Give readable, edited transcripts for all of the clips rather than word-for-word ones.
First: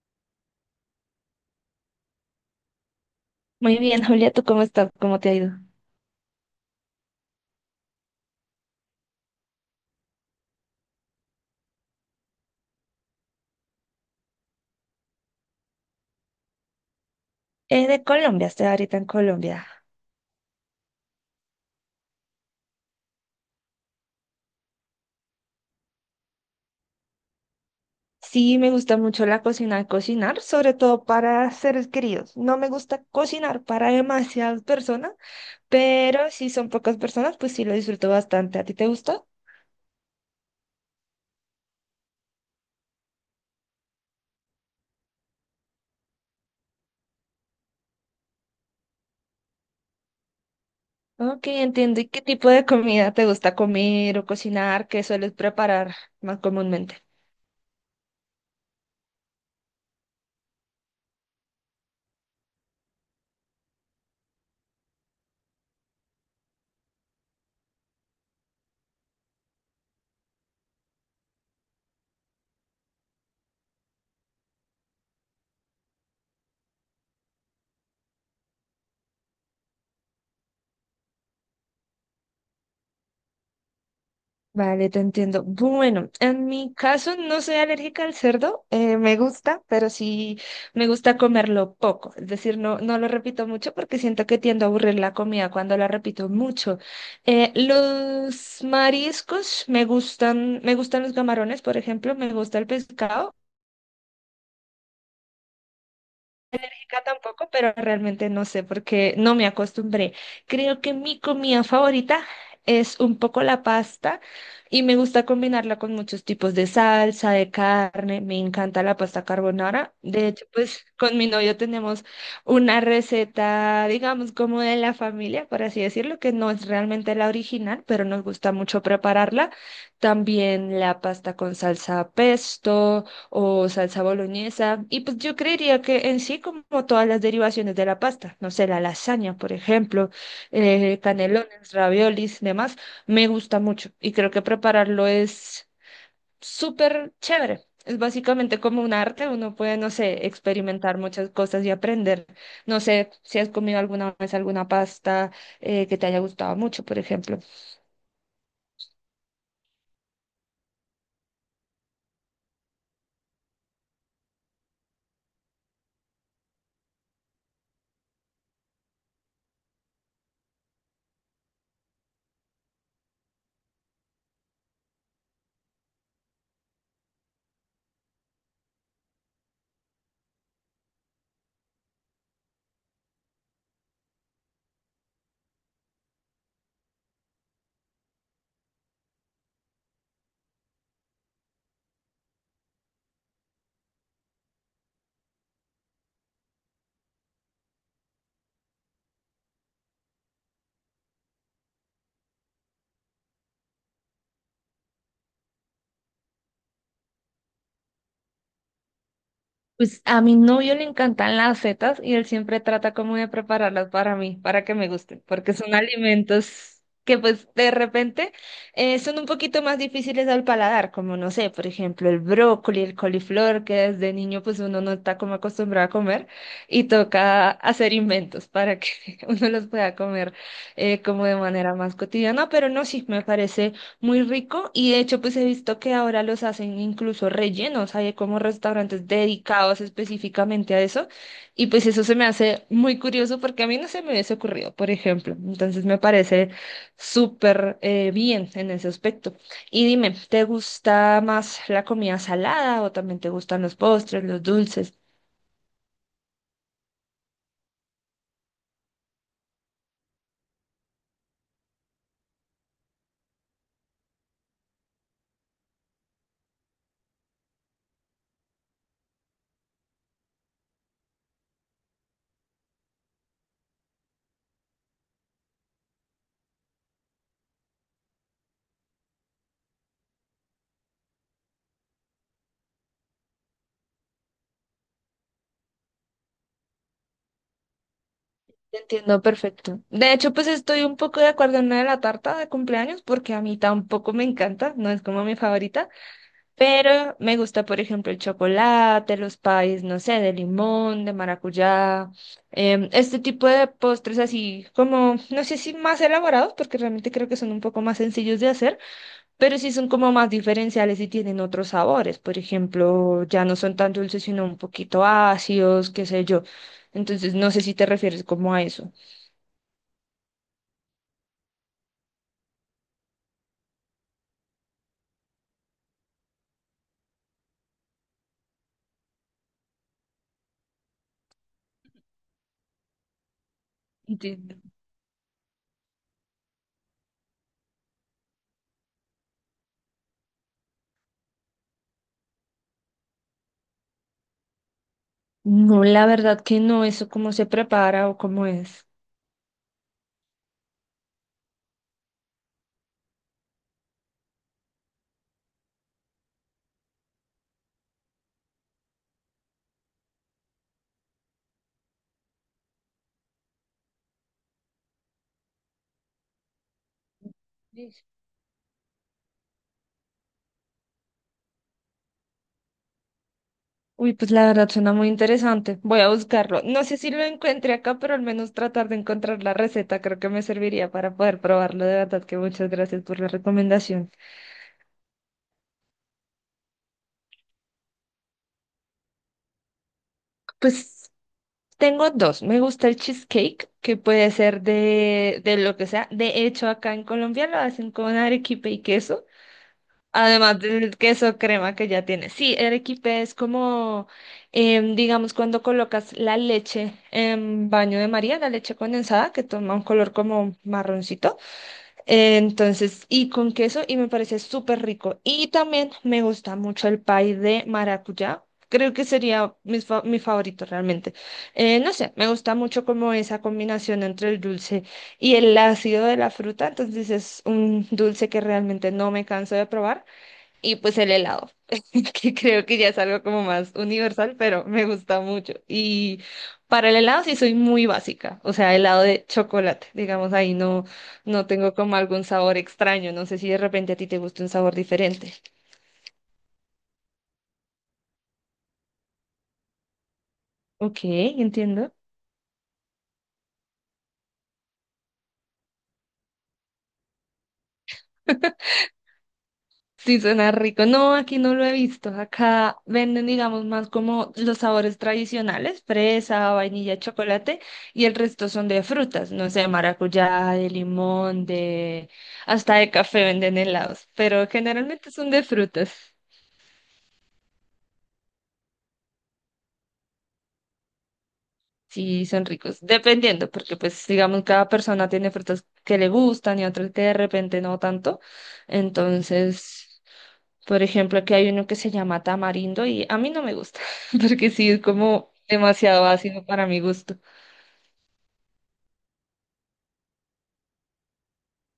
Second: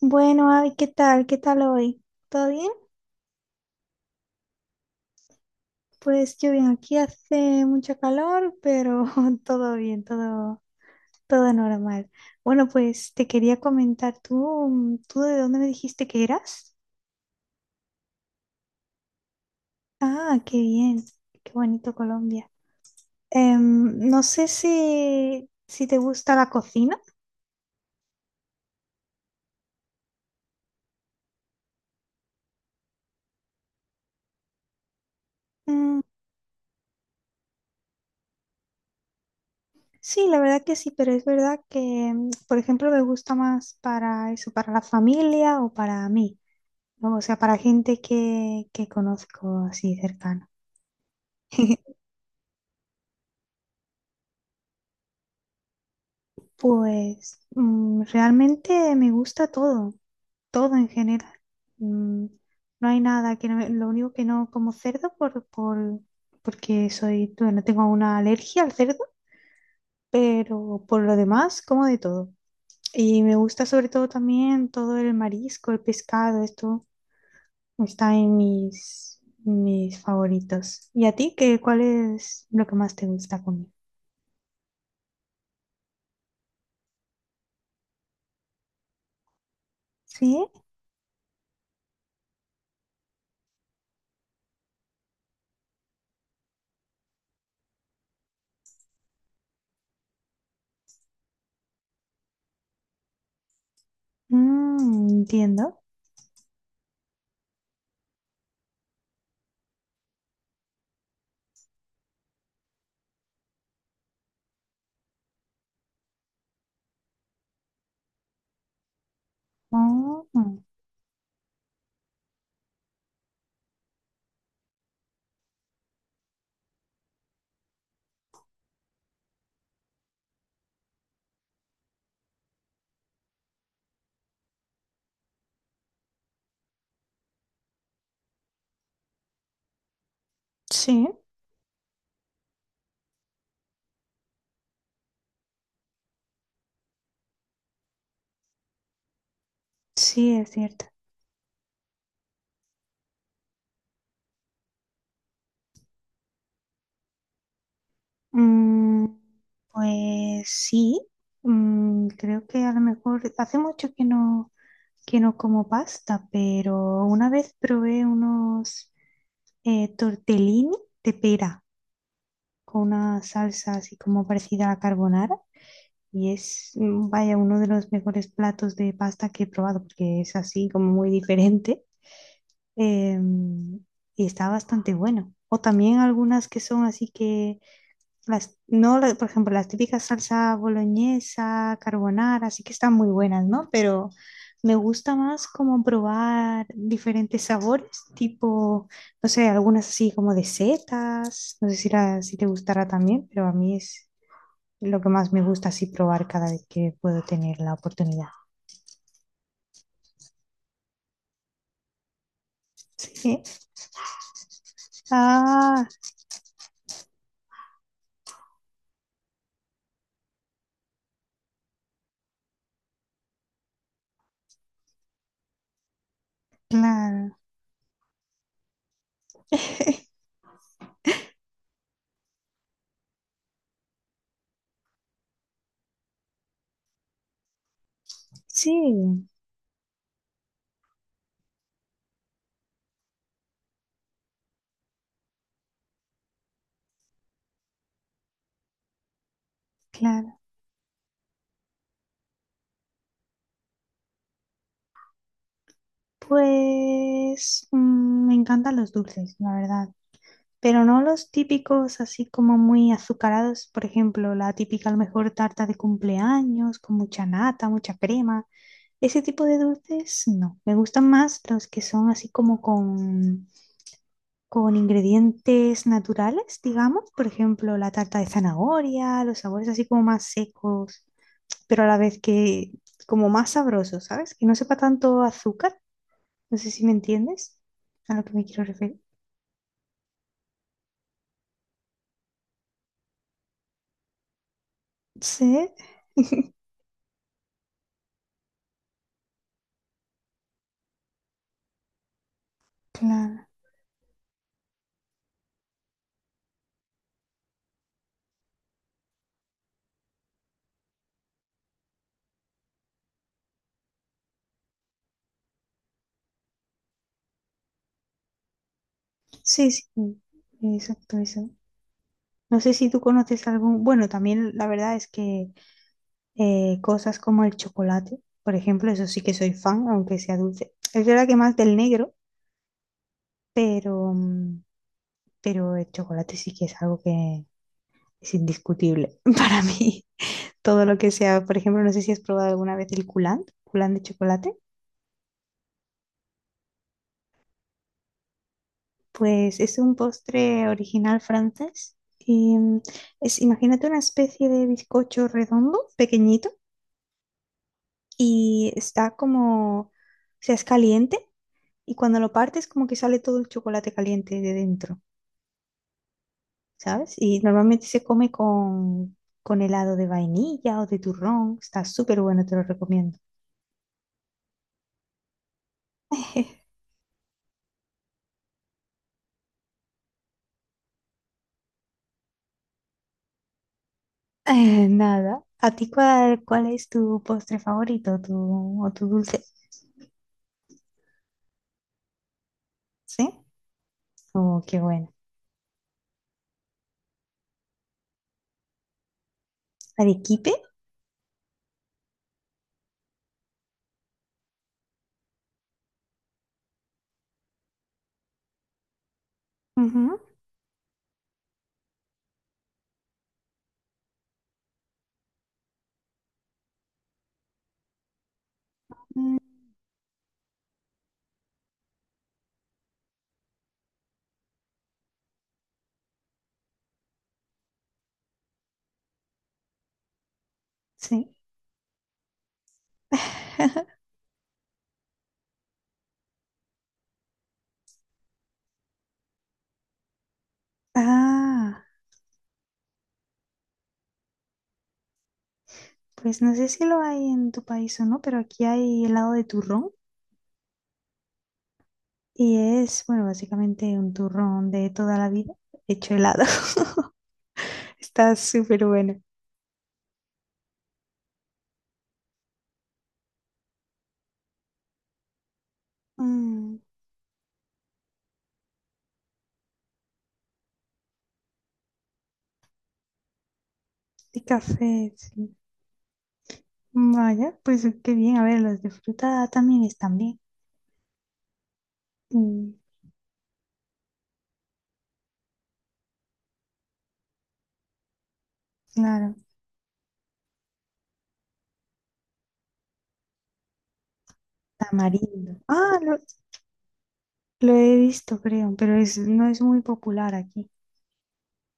Bueno, Abby, ¿qué tal? ¿Qué tal hoy? ¿Todo bien? Muy bien, Julia, ¿tú cómo estás? ¿Cómo te ha ido? Pues yo bien, aquí hace mucho calor, pero todo bien, todo, todo normal. Bueno, pues te quería comentar, ¿tú de dónde me dijiste que eras? Es de Colombia, estoy ahorita en Colombia. Ah, qué bien, qué bonito Colombia. No sé si te gusta la cocina. Sí, me gusta mucho la cocina, cocinar, sobre todo para seres queridos. No me gusta cocinar para demasiadas personas, Mm, pero si son pocas personas, pues sí lo disfruto bastante. ¿A ti te gusta? sí, la verdad que sí, pero es verdad que, por ejemplo, me gusta más para eso, para la familia o para mí. No, o sea, para gente que conozco así cercana. Ok, entiendo. ¿Y qué tipo de comida te gusta comer o cocinar? ¿Qué sueles preparar más comúnmente? Pues realmente me gusta todo, todo en general. Mm, no hay nada que no me- lo único que no como cerdo por porque soy, no tengo una alergia al cerdo, pero por lo demás como de todo. Y me gusta sobre todo también todo el marisco, el pescado, esto está en mis mis favoritos. ¿Y a ti qué cuál es lo que más te gusta comer? Vale, te entiendo. Bueno, en mi caso no soy alérgica al cerdo, me gusta, pero sí Sí. me gusta comerlo poco. Es decir, no lo repito mucho porque siento que tiendo a aburrir la comida cuando la repito mucho. Los mariscos me gustan los camarones, por ejemplo, me gusta el pescado. Mm, entiendo. Rica tampoco, pero realmente no sé porque no me acostumbré. Creo que mi comida favorita es un poco la pasta y me gusta combinarla con muchos tipos de salsa, de carne. Me encanta la pasta carbonara. Oh, De hecho, mm. pues con mi novio tenemos una receta, digamos, como de la familia, por así decirlo, que no es realmente la original, pero nos gusta mucho prepararla. También la pasta con salsa pesto o salsa boloñesa. Y pues yo creería que en sí, como todas las derivaciones de la pasta, no sé, la lasaña, por ejemplo, Sí, canelones, raviolis, demás, me gusta mucho y creo que prepararlo es súper chévere. Es básicamente como un arte, uno puede, no sé, sí, es cierto. experimentar muchas cosas y aprender. No sé si has comido alguna vez alguna pasta que te haya gustado mucho, por ejemplo. Mm, pues sí. Mm, creo que a lo mejor hace mucho que no como pasta, pero una vez probé unos tortellini de pera con una salsa así como parecida a la carbonara y es, vaya, uno de los mejores platos de pasta que he probado porque es así como muy diferente. eh, y está bastante bueno. O también algunas que son así que, las, no, la- por ejemplo, las típicas salsa boloñesa, carbonara, así que están muy buenas, ¿no? Pero me gusta más como probar diferentes sabores, tipo, no sé, algunas así como de setas, no sé si, la- si te gustará también, pero a mí es lo que más me gusta así probar cada vez que puedo tener la oportunidad. Pues a mi novio le encantan las setas y él siempre trata como de Sí, prepararlas para mí, para que me gusten, porque son ah, alimentos que pues de repente son un poquito más difíciles al paladar, como no sé, por ejemplo, el brócoli, el coliflor, que desde niño pues uno no está como acostumbrado a comer y claro, toca hacer inventos para que uno los pueda comer como de manera más cotidiana, pero no, sí, me parece. Muy rico y de hecho pues he visto que ahora los hacen incluso rellenos, hay como sí, restaurantes dedicados específicamente a eso y pues eso se me hace muy curioso porque a mí no se me hubiese ocurrido, por ejemplo, entonces me parece súper bien en ese aspecto. Y dime, claro. ¿te gusta más la comida salada o también te gustan los postres, los dulces? Pues me encantan los dulces, la verdad. Pero no los típicos así como muy azucarados, por ejemplo, la típica a lo mejor tarta de cumpleaños con mucha nata, mucha crema. Ese tipo de dulces no. Me gustan más los que son así como con ingredientes naturales, digamos. Por ejemplo, la tarta de zanahoria, los sabores así como más secos, pero a la vez que como más sabrosos, ¿sabes? Que no sepa tanto azúcar, no sé si me entiendes a lo que me quiero Te referir. entiendo perfecto. De hecho, pues estoy un poco de acuerdo en la de la tarta de cumpleaños porque a mí tampoco me encanta, no es como mi Sí, favorita. Pero me gusta, por ejemplo, el chocolate, los pies, no sé, de limón, de maracuyá, este claro. tipo de postres así como, no sé si más elaborados, porque realmente creo que son un poco más sencillos de hacer, pero sí son como más diferenciales y tienen otros sabores. Por ejemplo, ya no son tan dulces, sino un poquito ácidos, qué sé yo. Entonces, no sé si te refieres como a eso. Sí, sí, sí, exacto, eso. No sé si tú conoces algún... Bueno, también la verdad es que cosas como el chocolate, por ejemplo, eso sí que soy fan, aunque sea dulce. Es verdad que más del negro, pero, Entiendo. mm, pero el chocolate sí que es algo que es indiscutible para mí. Todo lo que sea, por ejemplo, no sé si has probado alguna vez el coulant, coulant de chocolate. No, la verdad que no, eso cómo se prepara o cómo es. Pues es un postre original francés. Y es, imagínate una especie de bizcocho redondo, pequeñito, y está como, o sea, es caliente y cuando lo partes como que sale todo el chocolate caliente de dentro, ¿sabes? Y normalmente se come con helado de vainilla o de turrón. Está súper bueno, te lo recomiendo. Uy, pues la verdad suena muy interesante. Voy a buscarlo. No sé si lo encuentre acá, pero al menos tratar de encontrar la receta creo que me serviría para poder probarlo. De verdad que muchas gracias por la recomendación. Nada. ¿A ti cuál es tu postre favorito tu, o tu dulce? Pues tengo dos. Me gusta el ¿Sí? cheesecake, que puede ser Oh, qué bueno. de lo que sea. De hecho, acá en Colombia lo hacen con arequipe y queso. ¿Arequipe? Además del queso crema que ya tiene. Sí, el arequipe es como, digamos, cuando colocas la leche en baño de María, la leche condensada, que toma un color Ujú. como marroncito. Entonces, y con queso, y me parece súper rico. Y también me gusta mucho el pay de maracuyá. Creo que Mm. sería mi, mi favorito realmente. No sé, me gusta mucho como esa combinación entre el dulce y el ácido de la fruta. Entonces es un dulce que realmente no me canso de probar. Y pues el Sí. helado, que creo que ya es algo como más universal, pero me gusta mucho. Y para el helado sí soy muy básica, o sea, helado de chocolate, digamos, ahí no, no tengo Ah, como algún sabor extraño, no sé si de repente a ti te gusta un sabor diferente. pues no sé si lo hay en tu país o no, pero aquí hay helado de turrón Ok, entiendo. y es, bueno, básicamente un turrón de toda la vida hecho helado. Está súper bueno. Sí, suena rico. No, aquí no lo he visto. Acá venden, digamos, más como los sabores tradicionales, fresa, Mm, vainilla, chocolate, y el resto son de frutas, no sé, maracuyá, de limón, de... hasta de café venden helados, y pero generalmente café, son de sí. frutas. Vaya, pues qué bien. A ver, los de fruta también están bien. Sí, son Mm, ricos, dependiendo, porque pues digamos, cada persona tiene frutas que le gustan y otras que de repente no tanto. claro. Entonces... Por ejemplo, aquí hay uno que se llama tamarindo y a mí no me gusta, porque sí es como Tamarindo. Ah, demasiado ácido para mi gusto. lo he visto, creo, pero es, no es muy popular aquí.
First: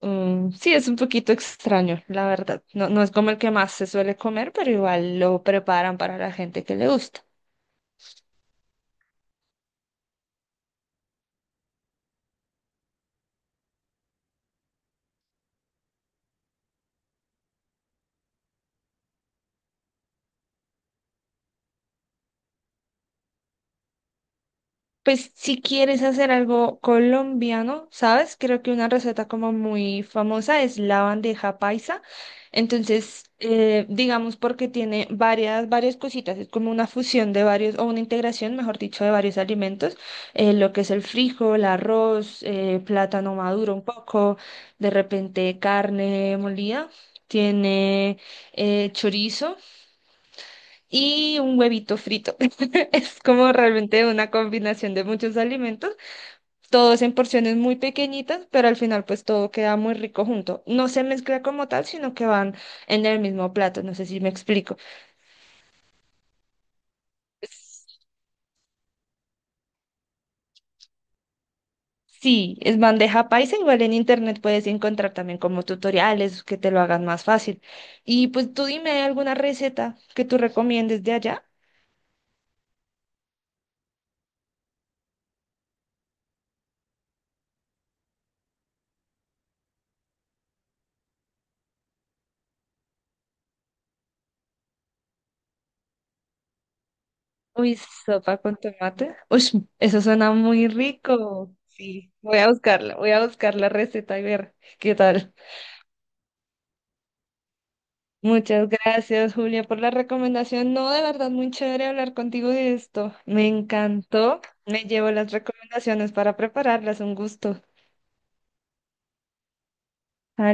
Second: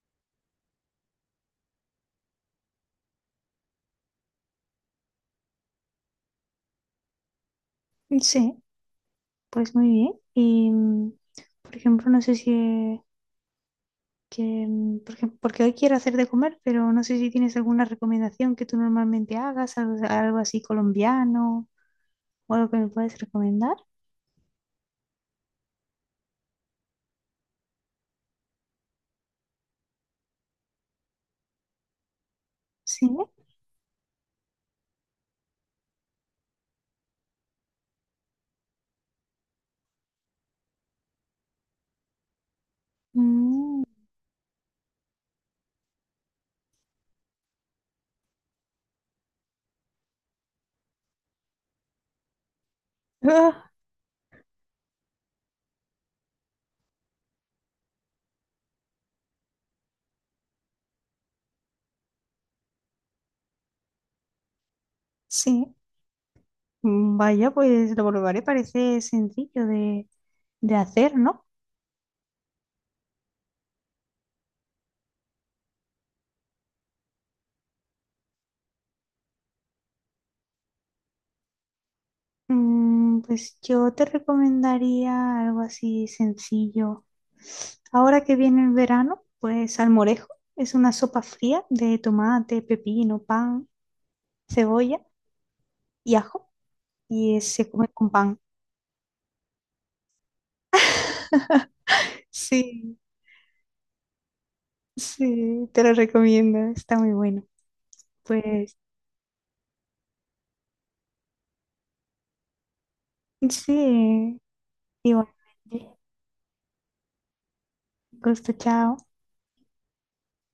Mm, sí, es un poquito extraño, la verdad. No, no es como el que más se suele comer, pero igual lo preparan para la gente que le gusta. Sí, pues muy bien. Y, por ejemplo, no sé si que, por ejemplo, porque hoy quiero hacer de comer, pero no sé si tienes alguna recomendación que tú normalmente hagas, algo, algo así colombiano o algo que me puedes recomendar. Pues si quieres hacer algo colombiano, ¿sabes? Creo que una receta como muy famosa es la bandeja paisa. Sí. Entonces, digamos porque tiene varias cositas. Es como una fusión de varios, o una integración, mejor dicho, de varios alimentos. Lo que es el frijol, arroz, plátano maduro Mm. un poco, de repente carne molida. Tiene chorizo y un huevito frito. Es como Ah, realmente una combinación de muchos alimentos todos en porciones muy pequeñitas, pero al final pues todo queda muy rico junto. No se mezcla como tal, sino que van en el mismo plato, no sé si me explico. sí. Mm, vaya, pues S- lo probaré, parece sencillo de hacer, ¿no? Sí, es bandeja paisa, igual en internet puedes encontrar también como tutoriales que te lo hagan más fácil. Y pues tú dime alguna receta que tú recomiendes de allá. Mm, pues yo te recomendaría algo así sencillo. Ahora que viene el verano, pues salmorejo es una sopa fría de tomate, pepino, pan, cebolla y ajo. Y es- se Uy, come con sopa pan. con tomate. Uy, eso suena muy rico. Sí, voy a Sí, buscarla, voy a buscar la receta y ver qué tal. sí, te lo recomiendo, está muy bueno. Muchas Pues gracias, Julia, por la recomendación. No, de verdad, muy chévere hablar contigo de esto. Me sí, encantó. Me llevo las igualmente, recomendaciones para prepararlas. Un gusto. gusto, chao.